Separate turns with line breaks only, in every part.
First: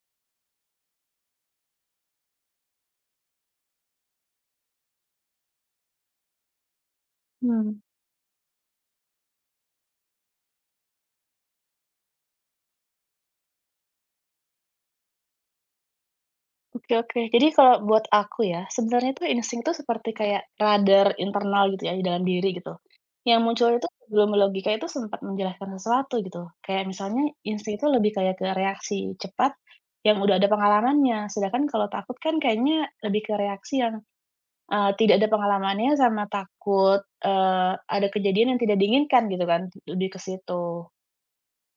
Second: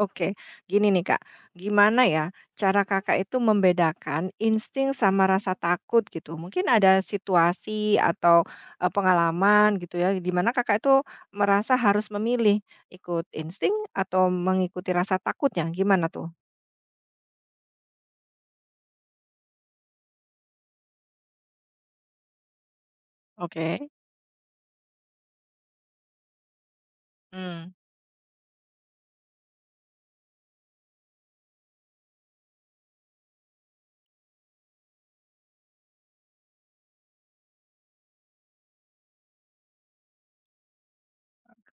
Oke, gini nih Kak, gimana ya cara Kakak itu membedakan insting sama rasa takut gitu? Mungkin ada
Hmm
situasi atau pengalaman gitu ya, di mana Kakak itu merasa harus memilih ikut insting atau mengikuti rasa takutnya, gimana tuh?
oke oke. Jadi kalau buat aku ya, sebenarnya itu insting itu seperti kayak radar internal gitu ya di dalam diri gitu. Yang muncul itu
Oke.
sebelum logika itu sempat menjelaskan sesuatu gitu. Kayak misalnya
Hmm.
insting itu lebih kayak ke reaksi cepat yang udah ada pengalamannya. Sedangkan kalau takut kan kayaknya lebih ke reaksi yang, tidak ada pengalamannya sama takut, ada kejadian yang tidak diinginkan gitu kan, lebih ke situ.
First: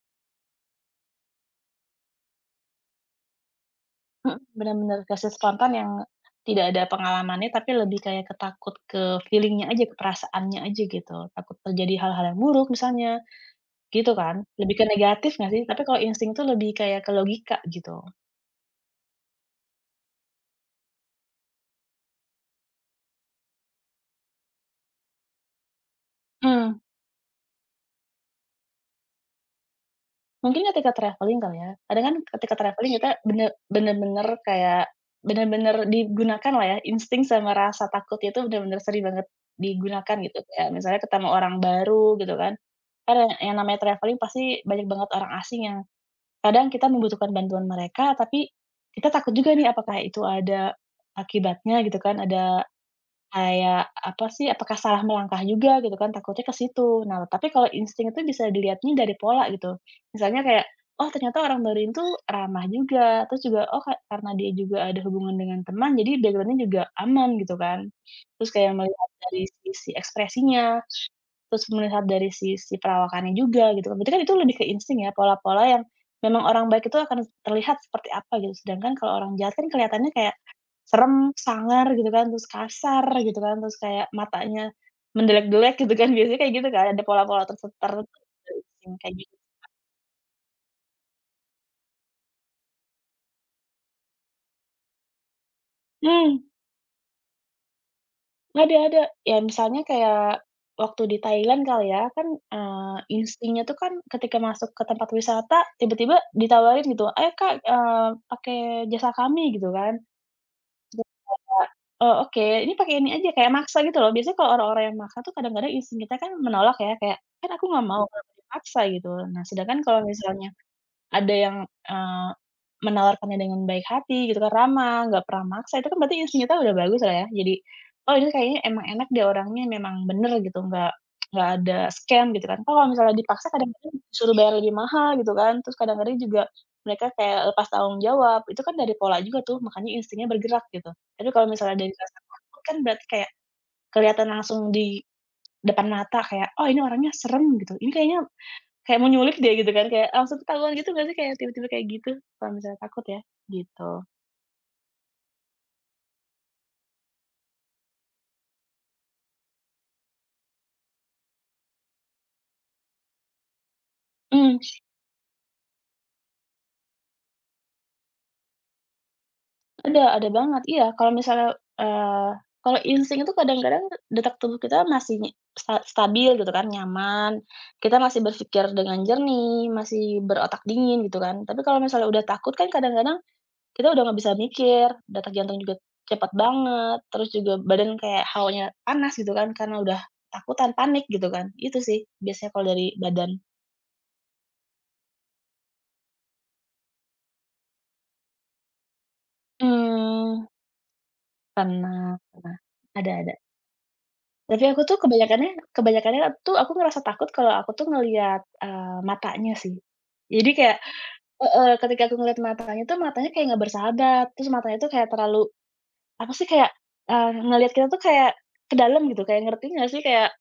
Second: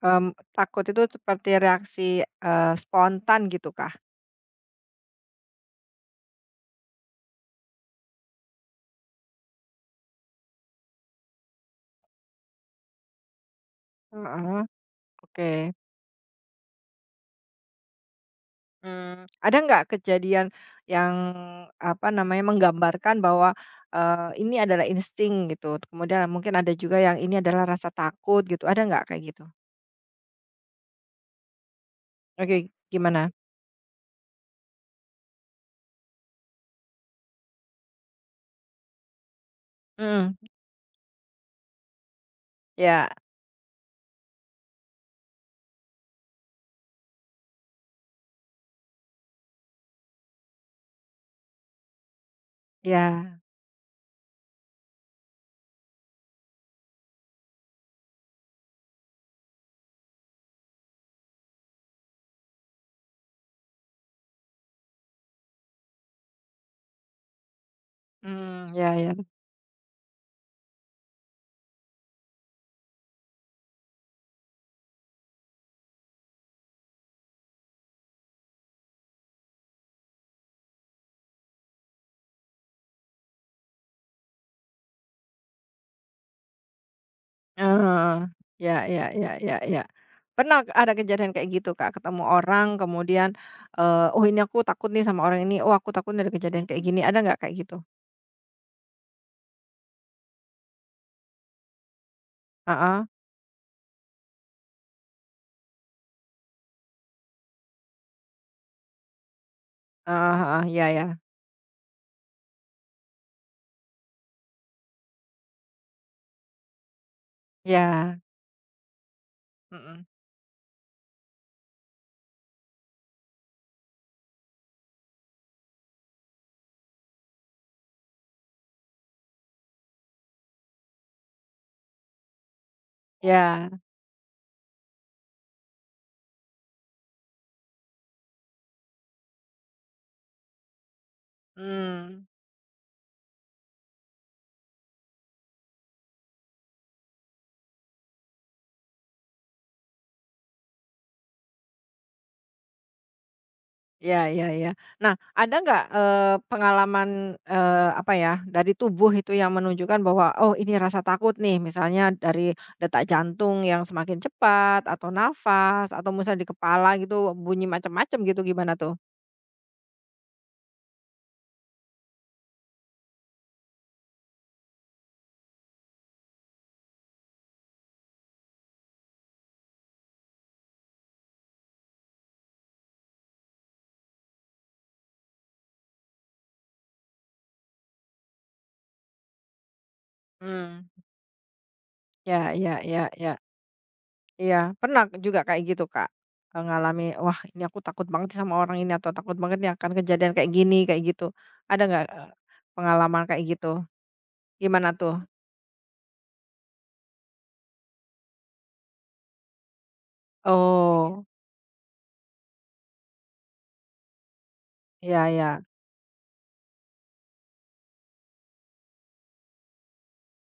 Em, takut itu seperti reaksi spontan gitu kah?
Mhm, bener-bener reaksi spontan yang tidak ada pengalamannya, tapi lebih kayak ke takut ke feeling-nya aja, ke perasaannya aja gitu. Takut terjadi hal-hal yang buruk misalnya, gitu kan?
Heeh,
Lebih ke negatif nggak sih?
Oke.
Tapi kalau insting tuh lebih kayak ke logika gitu.
Ada nggak kejadian yang, apa namanya, menggambarkan bahwa, ini adalah insting gitu, kemudian mungkin ada
Mmm,
juga yang ini adalah rasa takut gitu, ada nggak kayak gitu?
mungkin ketika traveling kali ya. Kadang kan ketika
Oke,
traveling kita
gimana?
bener-bener kayak bener-bener digunakan lah ya, insting sama rasa takut itu bener-bener sering banget digunakan
Mhm,
gitu. Kayak misalnya ketemu orang baru gitu kan,
ya,
kan yang namanya traveling pasti banyak banget orang asing yang kadang kita membutuhkan bantuan mereka, tapi kita takut juga nih apakah itu ada akibatnya gitu kan, ada
ya,
kayak, apa sih, apakah salah melangkah juga gitu kan, takutnya ke situ. Nah, tapi kalau insting itu bisa dilihatnya dari pola gitu. Misalnya kayak, oh ternyata orang Berlin tuh ramah juga, terus juga, oh karena dia juga ada hubungan dengan teman, jadi backgroundnya juga aman gitu kan. Terus kayak
mmm, ya,
melihat
ya,
dari sisi ekspresinya, terus melihat dari sisi perawakannya juga gitu kan. Berarti kan itu lebih ke insting ya, pola-pola yang memang orang baik itu akan terlihat seperti apa gitu. Sedangkan kalau orang jahat kan kelihatannya kayak serem, sangar gitu kan, terus kasar gitu kan, terus kayak matanya mendelek-delek gitu kan, biasanya kayak gitu kan, ada pola-pola
heeh heeh,
tertentu dari
ya,
kucing
ya.
kayak
Iya
gitu.
iya iya. Pernah ada kejadian kayak gitu, Kak, ketemu orang kemudian, "Oh, ini aku takut nih sama orang ini, oh, aku takut nih ada
Mmm,
kejadian kayak gini." Ada nggak kayak gitu?
ada ada. Ya misalnya kayak waktu di Thailand kali ya, kan,
Heeh,
instingnya tuh kan ketika masuk ke tempat wisata tiba-tiba ditawarin gitu, "Ayo Kak, pakai jasa kami," gitu kan.
heeh heeh, iya iya,
Kak. Oh, oke. Ini pakai ini aja, kayak maksa gitu loh. Biasanya kalau orang-orang yang maksa tuh kadang-kadang insting kita kan menolak ya, kayak, "Kan aku nggak mau,
iya,
kenapa dipaksa?" Gitu. Nah, sedangkan kalau
mhm,
misalnya ada yang, eee, menawarkannya dengan baik hati gitu kan, ramah, nggak pernah maksa, itu kan berarti insting kita udah bagus lah ya. Jadi, oh ini kayaknya emang enak deh orangnya, memang bener gitu, nggak ada scam gitu kan. Kalau misalnya dipaksa
iya.
kadang-kadang disuruh bayar lebih mahal gitu kan, terus kadang-kadang juga mereka kayak lepas tanggung jawab, itu kan dari pola juga tuh, makanya instingnya bergerak gitu. Tapi kalau misalnya dari rasa
Mmm,
takut kan berarti kayak kelihatan langsung di depan mata kayak, "Oh ini orangnya serem," gitu, "Ini kayaknya kayak mau nyulik deh gitu kan, kayak langsung ketahuan gitu nggak sih kayak tiba-tiba kayak gitu, kalau misalnya takut ya? Gitu."
ya, ya, ya. Nah, ada nggak, pengalaman, apa ya, dari tubuh itu yang menunjukkan bahwa, oh ini rasa takut nih, misalnya dari detak jantung yang semakin
Mmm,
cepat, atau nafas, atau misalnya di kepala gitu bunyi macam-macam gitu, gimana tuh?
ada banget, iya kalau misalnya, eee, kalau insting itu kadang-kadang detak tubuh kita masih stabil gitu kan, nyaman, kita masih berpikir dengan jernih, masih berotak dingin gitu kan. Tapi kalau misalnya udah takut kan kadang-kadang kita udah nggak bisa mikir, detak jantung juga cepet banget, terus juga badan kayak hawanya panas gitu kan, karena udah ketakutan,
Mmm,
panik gitu kan. Itu sih biasanya
ya
kalau
ya
dari
ya
badan.
ya. Iya, pernah juga kayak gitu, Kak? Ngalami, wah ini aku takut banget nih sama orang ini, atau takut banget nih akan kejadian
Mmm,
kayak gini, kayak gitu. Ada nggak,
pernah pernah, ada
pengalaman
ada.
kayak gitu?
Tapi aku
Gimana
tuh
tuh?
kebanyakannya kebanyakannya tuh aku ngerasa takut kalau aku tuh ngelihat, matanya sih. Jadi kayak
Oh.
heeh, ketika aku ngelihat matanya tuh, matanya kayak nggak bersahabat, terus matanya tuh kayak
Iya iya.
terlalu apa sih, kayak, ngelihat kita tuh kayak ke dalam gitu, kayak ngerti nggak sih? Kayak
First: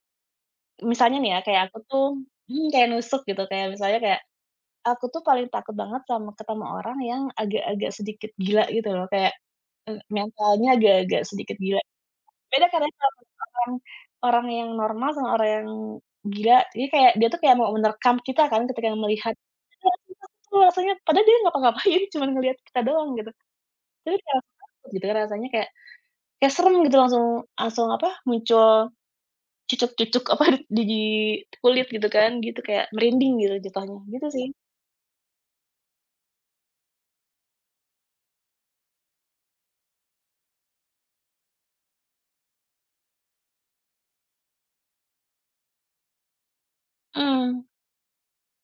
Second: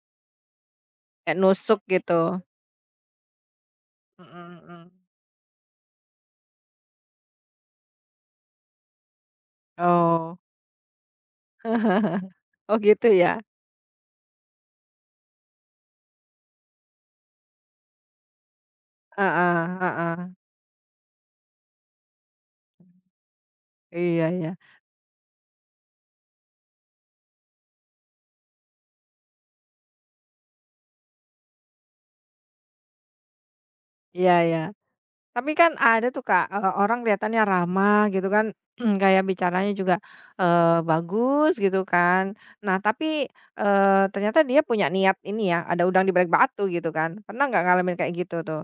misalnya nih
Kayak
ya, kayak aku
nusuk
tuh
gitu.
mhm, kayak nusuk gitu, kayak misalnya kayak
Mhm mhm.
aku tuh paling takut banget sama ketemu orang yang agak-agak sedikit gila gitu loh, kayak,
Oh.
mentalnya agak-agak sedikit gila. Beda
Oh
kadang
gitu
kalau
ya?
orang orang yang normal sama orang yang gila, jadi kayak dia tuh kayak mau menerkam kita kan ketika melihat.
Heeh
Iya,
heeh.
tuh rasanya padahal dia ngapa-ngapain, cuman ngelihat kita doang gitu. Tapi
Iya
kayak langsung
iya.
takut gitu kan rasanya kayak kayak serem gitu langsung langsung apa, muncul cucuk-cucuk apa di kulit gitu kan, gitu kayak merinding gitu jatuhnya, gitu
Iya
sih.
iya. Tapi kan ada tuh Kak, orang kelihatannya ramah gitu kan, kayak bicaranya juga, bagus gitu kan. Nah tapi, ternyata dia punya niat ini ya, ada udang di balik batu gitu kan. Pernah nggak
Mhm,
ngalamin kayak gitu tuh?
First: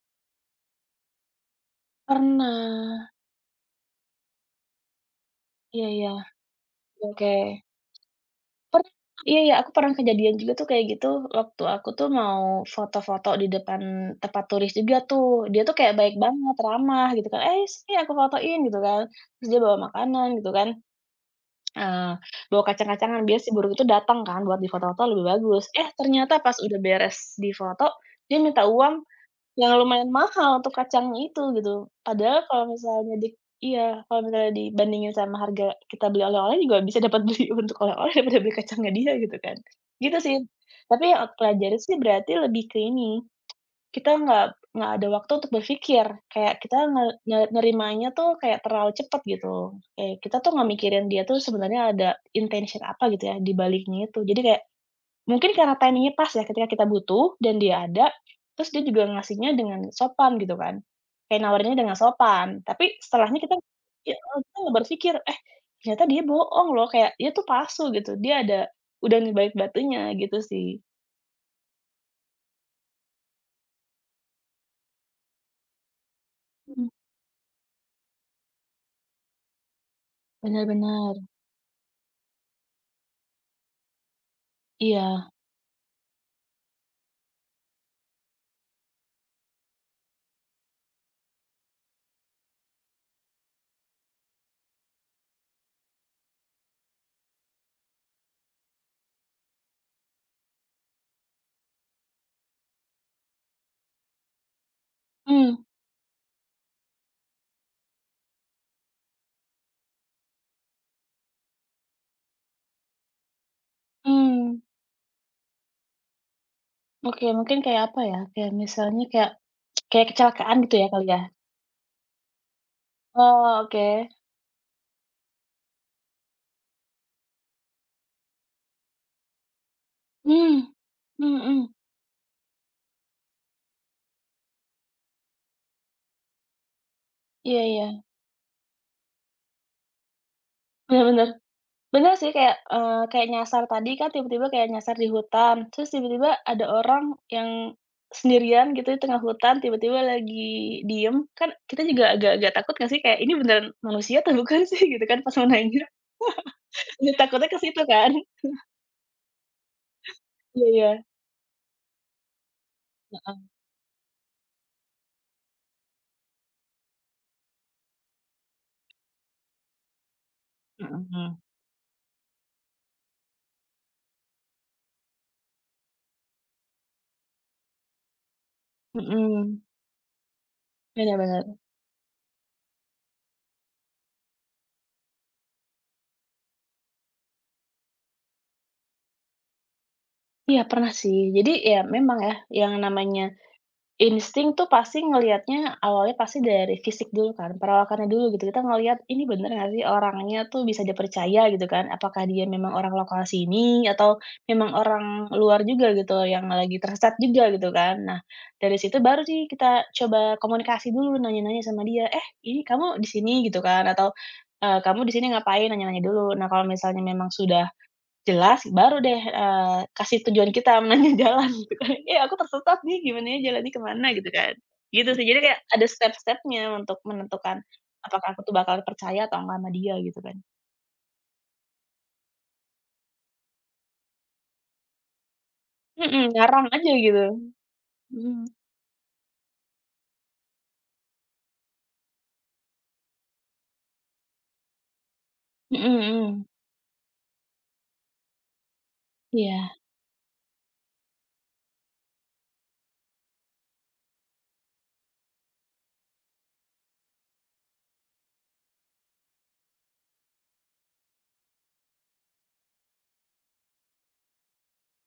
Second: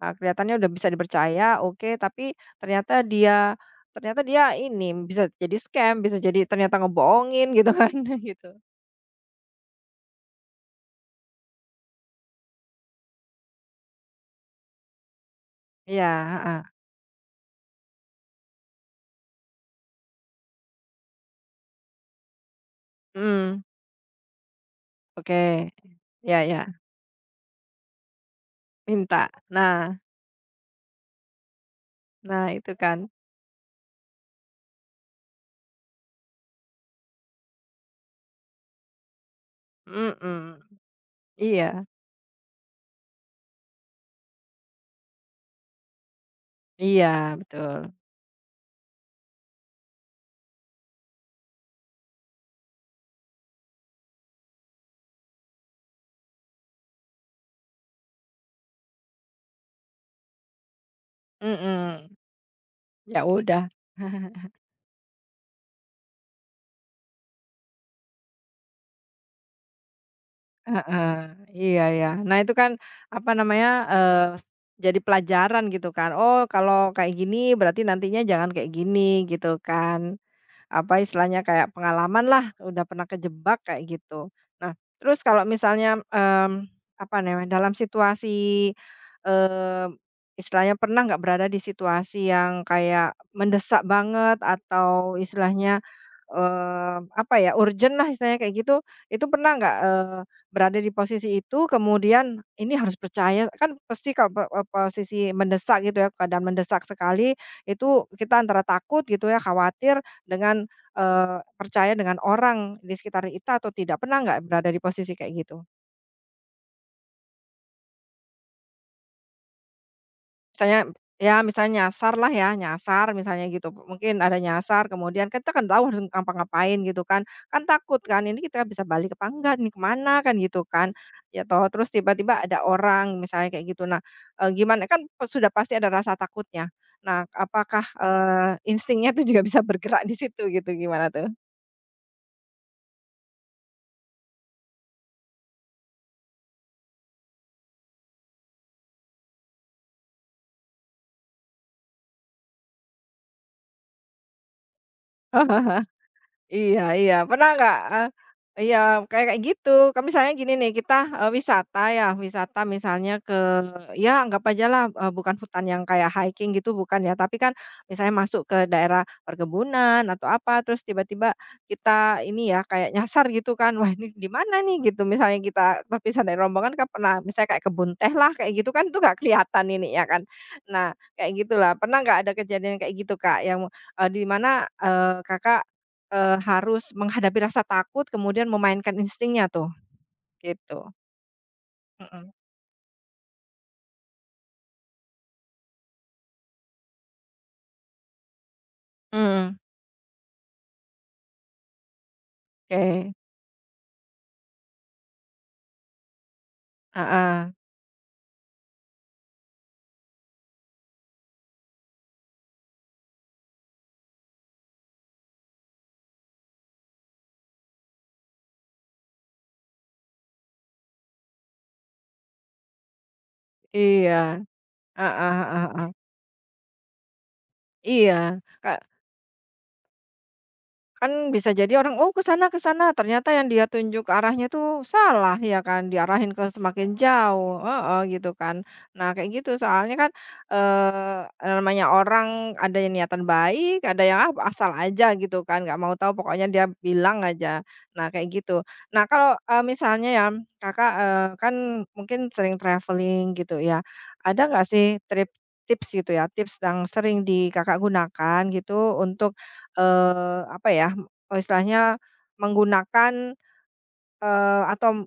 Kelihatannya udah bisa dipercaya, oke, tapi ternyata
pernah.
dia ternyata dia ini, bisa jadi
Iya
scam,
iya,
bisa jadi ternyata
oke.
ngebohongin gitu kan, gitu.
Pernah, iya iya, aku pernah kejadian juga tuh kayak gitu, waktu aku tuh mau foto-foto di depan tempat turis juga tuh, dia tuh kayak
Iya,
baik banget,
heeh,
ramah gitu kan, "Eh, sini aku fotoin," gitu kan. Terus dia bawa makanan gitu kan, eee, bawa kacang-kacangan, biar si
mhm,
burung itu datang kan buat difoto-foto lebih bagus.
oke.
Eh,
Ya
ternyata pas
ya,
udah beres difoto, dia minta uang
minta.
yang
Nah
lumayan mahal untuk kacangnya itu gitu. Padahal
nah
kalau
itu kan,
misalnya di iya, kalau misalnya dibandingin sama harga kita beli oleh-oleh juga bisa dapat beli untuk oleh-oleh daripada beli kacangnya dia gitu kan. Gitu sih.
mhm,
Tapi yang aku pelajari
iya
sih berarti lebih ke ini, kita nggak ada waktu untuk berpikir, kayak kita
iya, betul,
nerimanya tuh kayak terlalu cepat gitu. Kayak kita tuh nggak mikirin dia tuh sebenarnya ada intention apa gitu ya di baliknya itu. Jadi kayak mungkin karena timing-nya pas ya, ketika kita butuh dan dia ada, terus dia juga ngasihnya dengan sopan gitu kan, kayak nawarinnya dengan
mhm,
sopan. Tapi
ya
setelahnya kita
udah.
ya heeh, kita nggak berpikir, "Eh, ternyata dia bohong loh," kayak dia tuh palsu gitu, dia ada udang dibalik batunya gitu sih.
Heeh, iya ya. Nah itu kan, apa namanya, eee, jadi pelajaran gitu kan, oh
Mhm.
kalau kayak gini berarti nantinya jangan kayak gini, gitu kan.
Bener
Apa
bener,
istilahnya kayak pengalaman lah, udah pernah kejebak kayak gitu. Nah, terus
iya.
kalau misalnya, apa namanya, dalam situasi, eee, istilahnya pernah nggak berada di situasi yang kayak mendesak banget atau istilahnya, apa ya, urgent lah istilahnya kayak gitu, itu pernah nggak, berada di posisi itu kemudian ini harus percaya kan pasti kalau posisi
Mmm,
mendesak gitu ya, keadaan mendesak sekali itu kita antara takut gitu ya, khawatir dengan, percaya dengan orang di sekitar kita atau tidak? Pernah nggak
mhm.
berada di posisi kayak gitu?
Oke, mungkin kayak apa ya, kayak misalnya kayak kayak kecelakaan gitu
Misalnya
ya kali ya?
ya misalnya nyasar lah ya, nyasar misalnya
Oh,
gitu,
oke.
mungkin ada nyasar kemudian kan kita kan tahu harus ngapa-ngapain gitu kan, kan takut kan, ini kita bisa balik apa enggak nih, kemana kan
Mmm,
gitu kan,
mhm
ya
mhm.
toh terus tiba-tiba ada orang misalnya kayak gitu. Nah, gimana kan sudah pasti ada rasa takutnya. Nah,
Iya
apakah,
iya,
instingnya itu juga bisa bergerak di situ gitu,
bener
gimana tuh?
bener. Bener sih kayak, kayak nyasar tadi kan tiba-tiba kayak nyasar di hutan, terus tiba-tiba ada orang yang sendirian gitu di tengah hutan, tiba-tiba lagi diem, kan kita juga agak-agak takut nggak sih? Kayak, "Ini beneran manusia atau bukan sih?" Gitu kan pas mau nanya.
Iya
Iya,
iya.
takutnya
Pernah
ke
nggak,
situ kan?
iya kayak kayak gitu, kan misalnya gini
Iya
nih,
iya.
kita, wisata ya, wisata misalnya ke
Heeh.
Ya anggap ajalah, bukan hutan yang kayak hiking gitu bukan ya, tapi kan misalnya masuk ke daerah perkebunan atau apa, terus
Mhm
tiba-tiba
mhm.
kita ini ya, kayak nyasar gitu kan, "Wah ini di mana nih?" Gitu misalnya kita terpisah dari rombongan kan pernah misalnya kayak kebun teh lah, kayak gitu kan tuh nggak
Mhm.
kelihatan ini ya kan. Nah,
Bener
kayak
bener.
gitulah. Pernah nggak ada kejadian kayak gitu, Kak, yang, di mana, Kakak, harus menghadapi rasa takut kemudian memainkan instingnya tuh?
Iya
Gitu.
pernah sih. Jadi ya memang
Mhm.
ya, yang namanya insting tuh pasti ngelihatnya awalnya pasti dari fisik dulu kan, perawakannya dulu gitu. Kita ngelihat ini bener
Mmm,
nggak sih orangnya tuh bisa dipercaya gitu kan, apakah dia memang orang
oke.
lokal sini atau memang orang luar juga gitu yang lagi tersesat juga
Heeh.
gitu kan. Nah, dari situ baru sih kita coba komunikasi dulu nanya-nanya sama dia, "Eh, ini kamu di sini?" gitu kan atau, "Kamu di sini ngapain?" Nanya-nanya dulu. Nah, kalau misalnya memang sudah jelas, baru deh, kasih tujuan kita nanya jalan gitu kan, "Eh, aku tersesat nih, gimananya jalannya ke mana?"
Iya,
Gitu kan. Gitu
heeh
sih, jadi kayak
heeh
ada
heeh.
step-stepnya untuk menentukan apakah
Iya,
aku tuh
Kak,
bakal percaya atau enggak sama dia gitu kan.
kan bisa jadi orang, "Oh, ke sana," ternyata yang dia tunjuk arahnya tuh salah ya kan,
Mhm,
diarahin ke
ngarang aja
semakin
gitu.
jauh, heeh, gitu
Mhm.
kan. Nah, kayak gitu soalnya kan, namanya orang ada yang niatan baik, ada yang, ah, asal aja gitu kan, nggak mau
Mhm
tahu
mhm.
pokoknya dia bilang aja. Nah, kayak gitu. Nah, kalau,
Iya.
misalnya ya Kakak, kan mungkin sering traveling gitu ya, ada nggak sih tips gitu ya, tips yang sering di Kakak gunakan gitu untuk, apa ya, istilahnya menggunakan, atau,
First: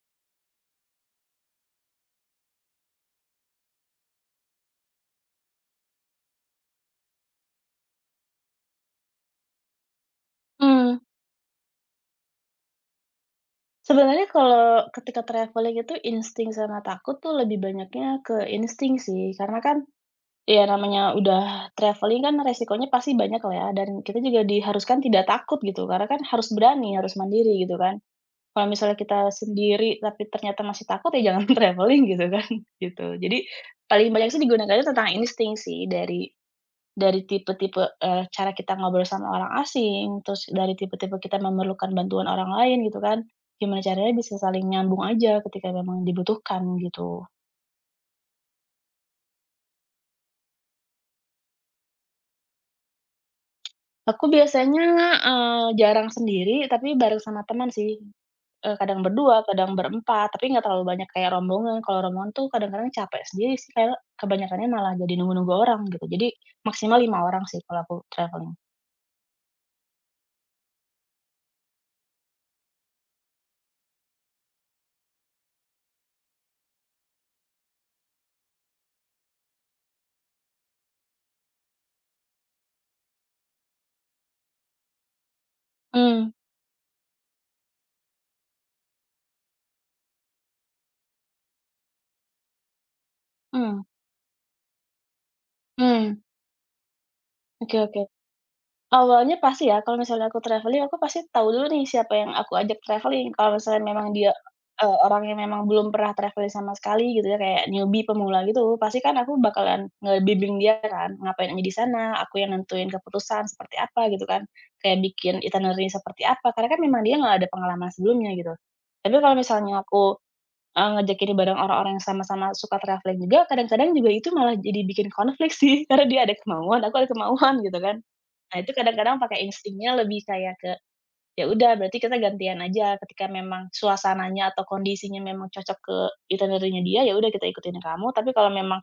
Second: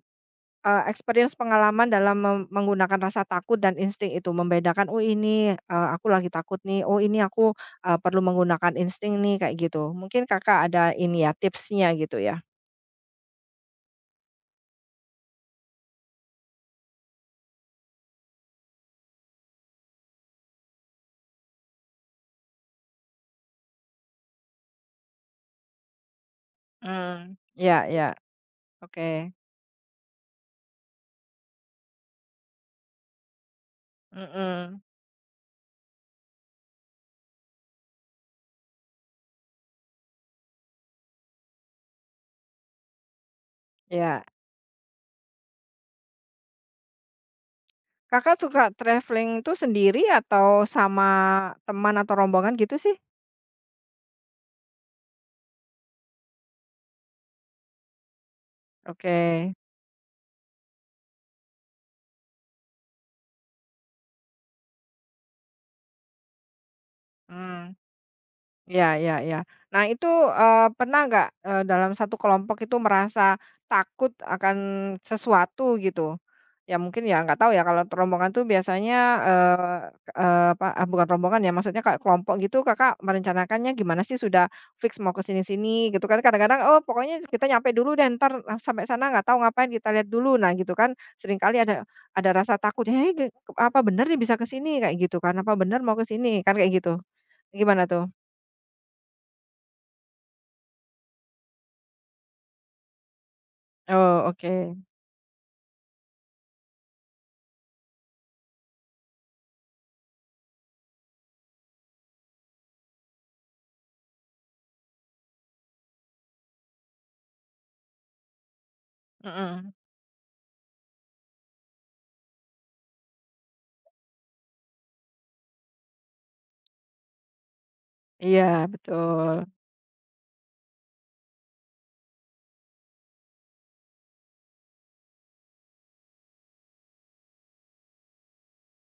experience pengalaman dalam menggunakan rasa takut dan insting itu, membedakan, "Oh ini, aku lagi takut nih, oh ini aku, perlu menggunakan insting nih," kayak gitu. Mungkin Kakak ada
Mmm.
ini ya, tipsnya gitu ya?
Sebenarnya kalau ketika traveling itu insting sama takut tuh lebih banyaknya ke insting sih, karena kan iya, namanya udah traveling kan resikonya pasti banyak lah ya, dan kita juga diharuskan tidak takut gitu, karena kan harus berani, harus
Mmm.
mandiri gitu
Ya
kan.
iya,
Kalau misalnya
oke.
kita sendiri tapi ternyata masih takut, ya jangan traveling gitu kan, gitu. Jadi paling banyak sih
Mhm.
digunakannya tentang insting sih, dari tipe-tipe, cara kita ngobrol sama orang asing, terus dari tipe-tipe kita memerlukan bantuan orang lain gitu kan, gimana caranya
Iya.
bisa saling nyambung aja ketika memang dibutuhkan gitu.
Kakak suka traveling itu sendiri atau sama teman atau rombongan gitu sih?
Aku biasanya, jarang sendiri, tapi bareng sama teman sih, kadang berdua,
Oke.
kadang berempat, tapi nggak terlalu banyak kayak rombongan. Kalau rombongan tuh kadang-kadang capek sendiri sih, karena kebanyakannya malah jadi nunggu-nunggu orang gitu. Jadi maksimal 5 orang sih
Mmm.
kalau aku traveling.
Ya, ya, ya. Nah itu, pernah nggak, dalam satu kelompok itu merasa takut akan sesuatu gitu? Ya mungkin ya nggak tahu ya kalau rombongan tuh biasanya, eee eee, apa, ah, bukan rombongan ya maksudnya kayak kelompok gitu Kakak merencanakannya gimana sih? Sudah fix mau ke sini-sini gitu kan
Mmm,
kadang-kadang, "Oh pokoknya kita nyampe dulu deh Ntar sampai sana nggak tahu ngapain kita lihat dulu." Nah gitu kan seringkali ada rasa takut, "Hei, apa
mhm,
bener nih bisa ke sini?" Kayak gitu kan, "Apa bener mau ke
mmm,
sini?" Kan kayak gitu.
oke
Gimana
oke.
tuh?
Awalnya pasti ya, kalau misalnya aku traveling, aku pasti tahu dulu nih siapa yang aku ajak traveling. Kalau misalnya memang
Oh,
dia,
oke.
orang yang memang belum pernah traveling sama sekali gitu ya, kayak newbie, pemula gitu, pasti kan aku bakalan ngebimbing dia kan, ngapain aja di sana, aku yang nentuin keputusan seperti apa gitu kan, kayak bikin itinerary seperti apa, karena kan memang dia nggak ada pengalaman sebelumnya gitu. Tapi kalau
Mhm.
misalnya aku ngajakin bareng orang-orang yang sama-sama suka travelling juga, kadang-kadang juga itu malah jadi bikin konflik sih, karena dia ada kemauan, aku ada kemauan gitu kan.
Iya,
Nah itu kadang-kadang pakai
betul.
instingnya lebih kayak ke, ya udah berarti kita gantian aja ketika memang suasananya atau kondisinya memang cocok ke itinerary-nya dia, ya udah kita ikutin kamu, tapi kalau memang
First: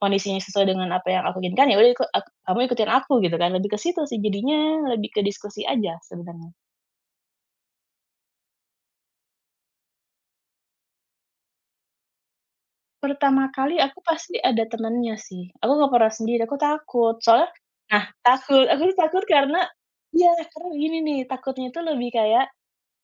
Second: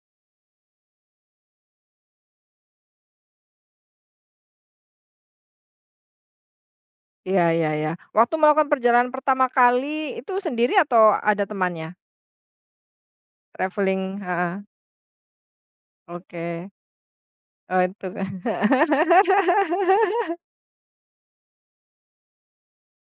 kondisinya sesuai dengan apa yang aku inginkan, ya udah kamu ikutin aku gitu kan, lebih ke situ sih jadinya, lebih ke diskusi aja sebenarnya.
Iya iya iya. Waktu melakukan perjalanan pertama kali itu sendiri atau ada temannya?
Pertama kali aku
Traveling
pasti
heeh,
ada temennya sih, aku nggak pernah sendiri, aku
oke.
takut, soalnya
Oh,
nah
itu
takut, aku tuh takut karena iya, karena begini nih, takutnya itu lebih kayak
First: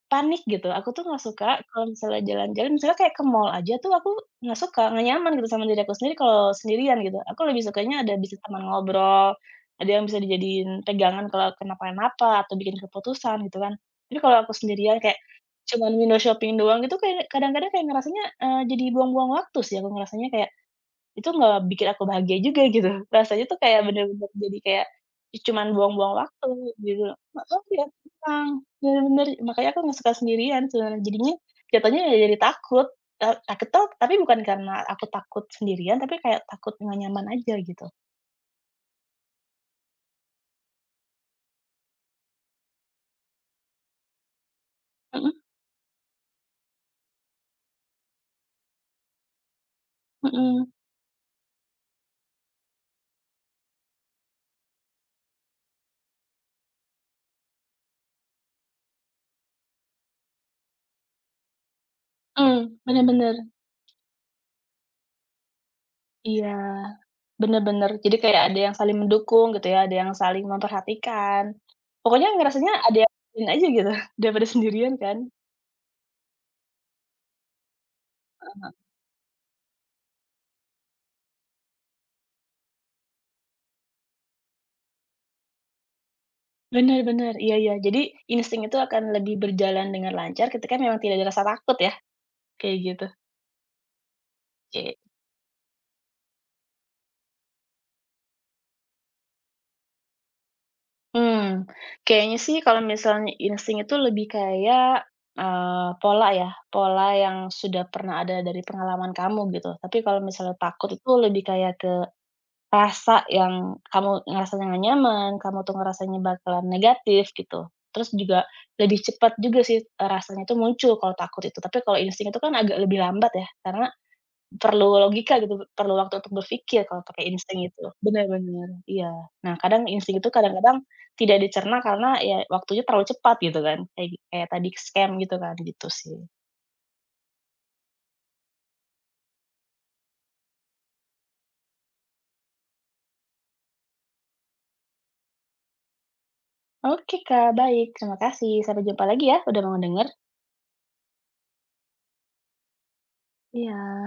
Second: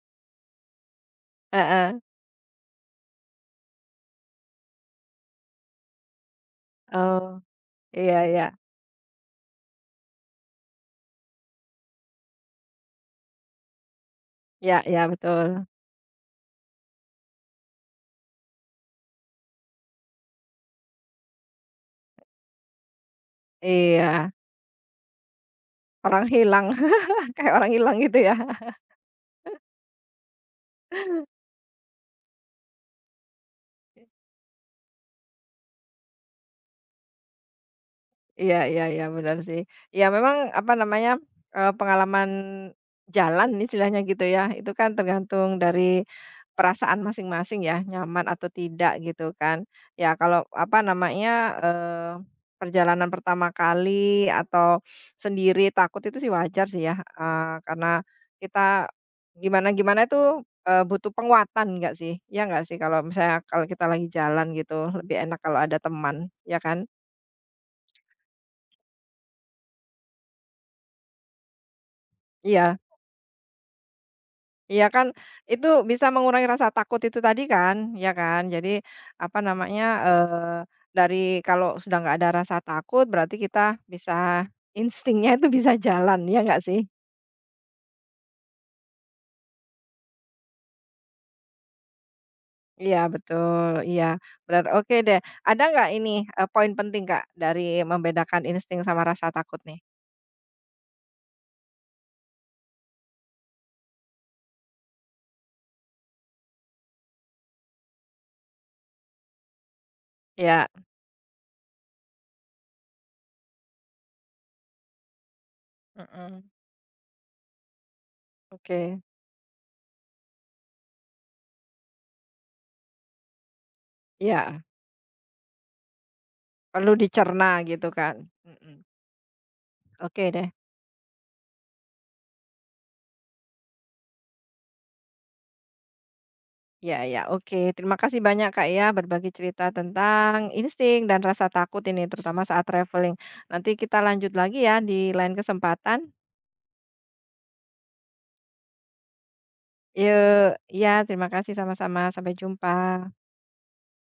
panik gitu, aku tuh nggak suka kalau
Heeh.
misalnya jalan-jalan, misalnya kayak ke mall aja tuh aku nggak suka, nggak nyaman gitu sama diri aku sendiri kalau sendirian gitu.
Oh,
Aku lebih sukanya ada
iya
bisa
iya.
teman ngobrol, ada yang bisa dijadiin pegangan kalau kenapa-napa atau bikin keputusan gitu kan. Tapi kalau aku
Iya iya,
sendirian kayak
betul.
cuman window shopping doang gitu, kayak kadang-kadang kayak ngerasanya, jadi buang-buang waktu sih aku ngerasanya kayak itu nggak bikin aku bahagia juga gitu. Rasanya tuh kayak bener-bener
Iya,
jadi kayak, ya cuman buang-buang
orang
waktu
hilang,
gitu loh.
kayak
Heeh,
orang
iya
hilang gitu ya.
tenang, bener-bener, makanya aku nggak suka sendirian sebenarnya. Jadinya jatuhnya ya jadi takut, takut tuh tapi bukan karena aku takut sendirian, tapi kayak takut nggak nyaman aja gitu.
Iya iya iya, benar sih. Ya memang, apa namanya, pengalaman jalan istilahnya gitu ya, itu kan
Mhm
tergantung dari perasaan masing-masing ya, nyaman atau tidak gitu kan. Ya kalau
mhm.
apa namanya, eee, perjalanan pertama kali atau sendiri takut itu sih wajar sih ya, karena kita gimana-gimana itu, butuh penguatan nggak sih? Ya
Mmm,
nggak sih kalau
bener bener.
misalnya kalau kita lagi jalan gitu, lebih enak kalau ada teman,
Iya,
ya kan?
bener bener. Jadi kayak ada yang saling mendukung gitu ya, ada yang saling memperhatikan. Pokoknya ngerasanya
Iya.
ada yang nemenin aja gitu daripada
Iya
sendirian
kan,
kan.
itu bisa mengurangi rasa takut itu tadi kan, ya kan? Jadi, apa namanya, dari kalau sudah nggak ada rasa takut, berarti kita bisa instingnya itu bisa jalan, ya nggak sih?
Benar-benar iya iya. Jadi insting itu akan lebih berjalan dengan lancar ketika memang tidak ada rasa takut ya, kayak
Iya
gitu.
betul, iya, benar. Oke
Oke.
deh, ada nggak ini, poin penting, Kak, dari membedakan insting sama rasa takut nih?
Mmm, kayaknya sih kalau misalnya insting itu lebih kayak, pola ya, pola yang sudah pernah ada dari pengalaman kamu gitu. Tapi kalau misalnya
Iya,
takut itu lebih kayak ke rasa yang kamu ngerasanya nggak nyaman, kamu tuh ngerasanya
mhm,
bakalan negatif gitu. Terus juga
oke,
lebih cepat juga sih, rasanya itu muncul kalau takut itu. Tapi kalau insting itu kan agak lebih lambat ya, karena
ya
perlu logika gitu, perlu waktu untuk berpikir
perlu
kalau pakai
dicerna
insting itu.
gitu kan?
Bener
Mhm,
bener, iya. Nah, kadang insting itu
oke deh.
kadang-kadang tidak dicerna karena ya waktunya terlalu cepat gitu kan, kayak kayak tadi scam gitu kan, gitu sih.
Ya ya, oke. Terima kasih banyak Kak ya berbagi cerita tentang insting dan rasa takut ini terutama saat traveling. Nanti kita lanjut lagi ya di lain kesempatan.
Oke Kak, baik. Terima kasih. Sampai jumpa lagi ya, udah mau denger.
Yuk, ya terima kasih sama-sama. Sampai jumpa.
Iya.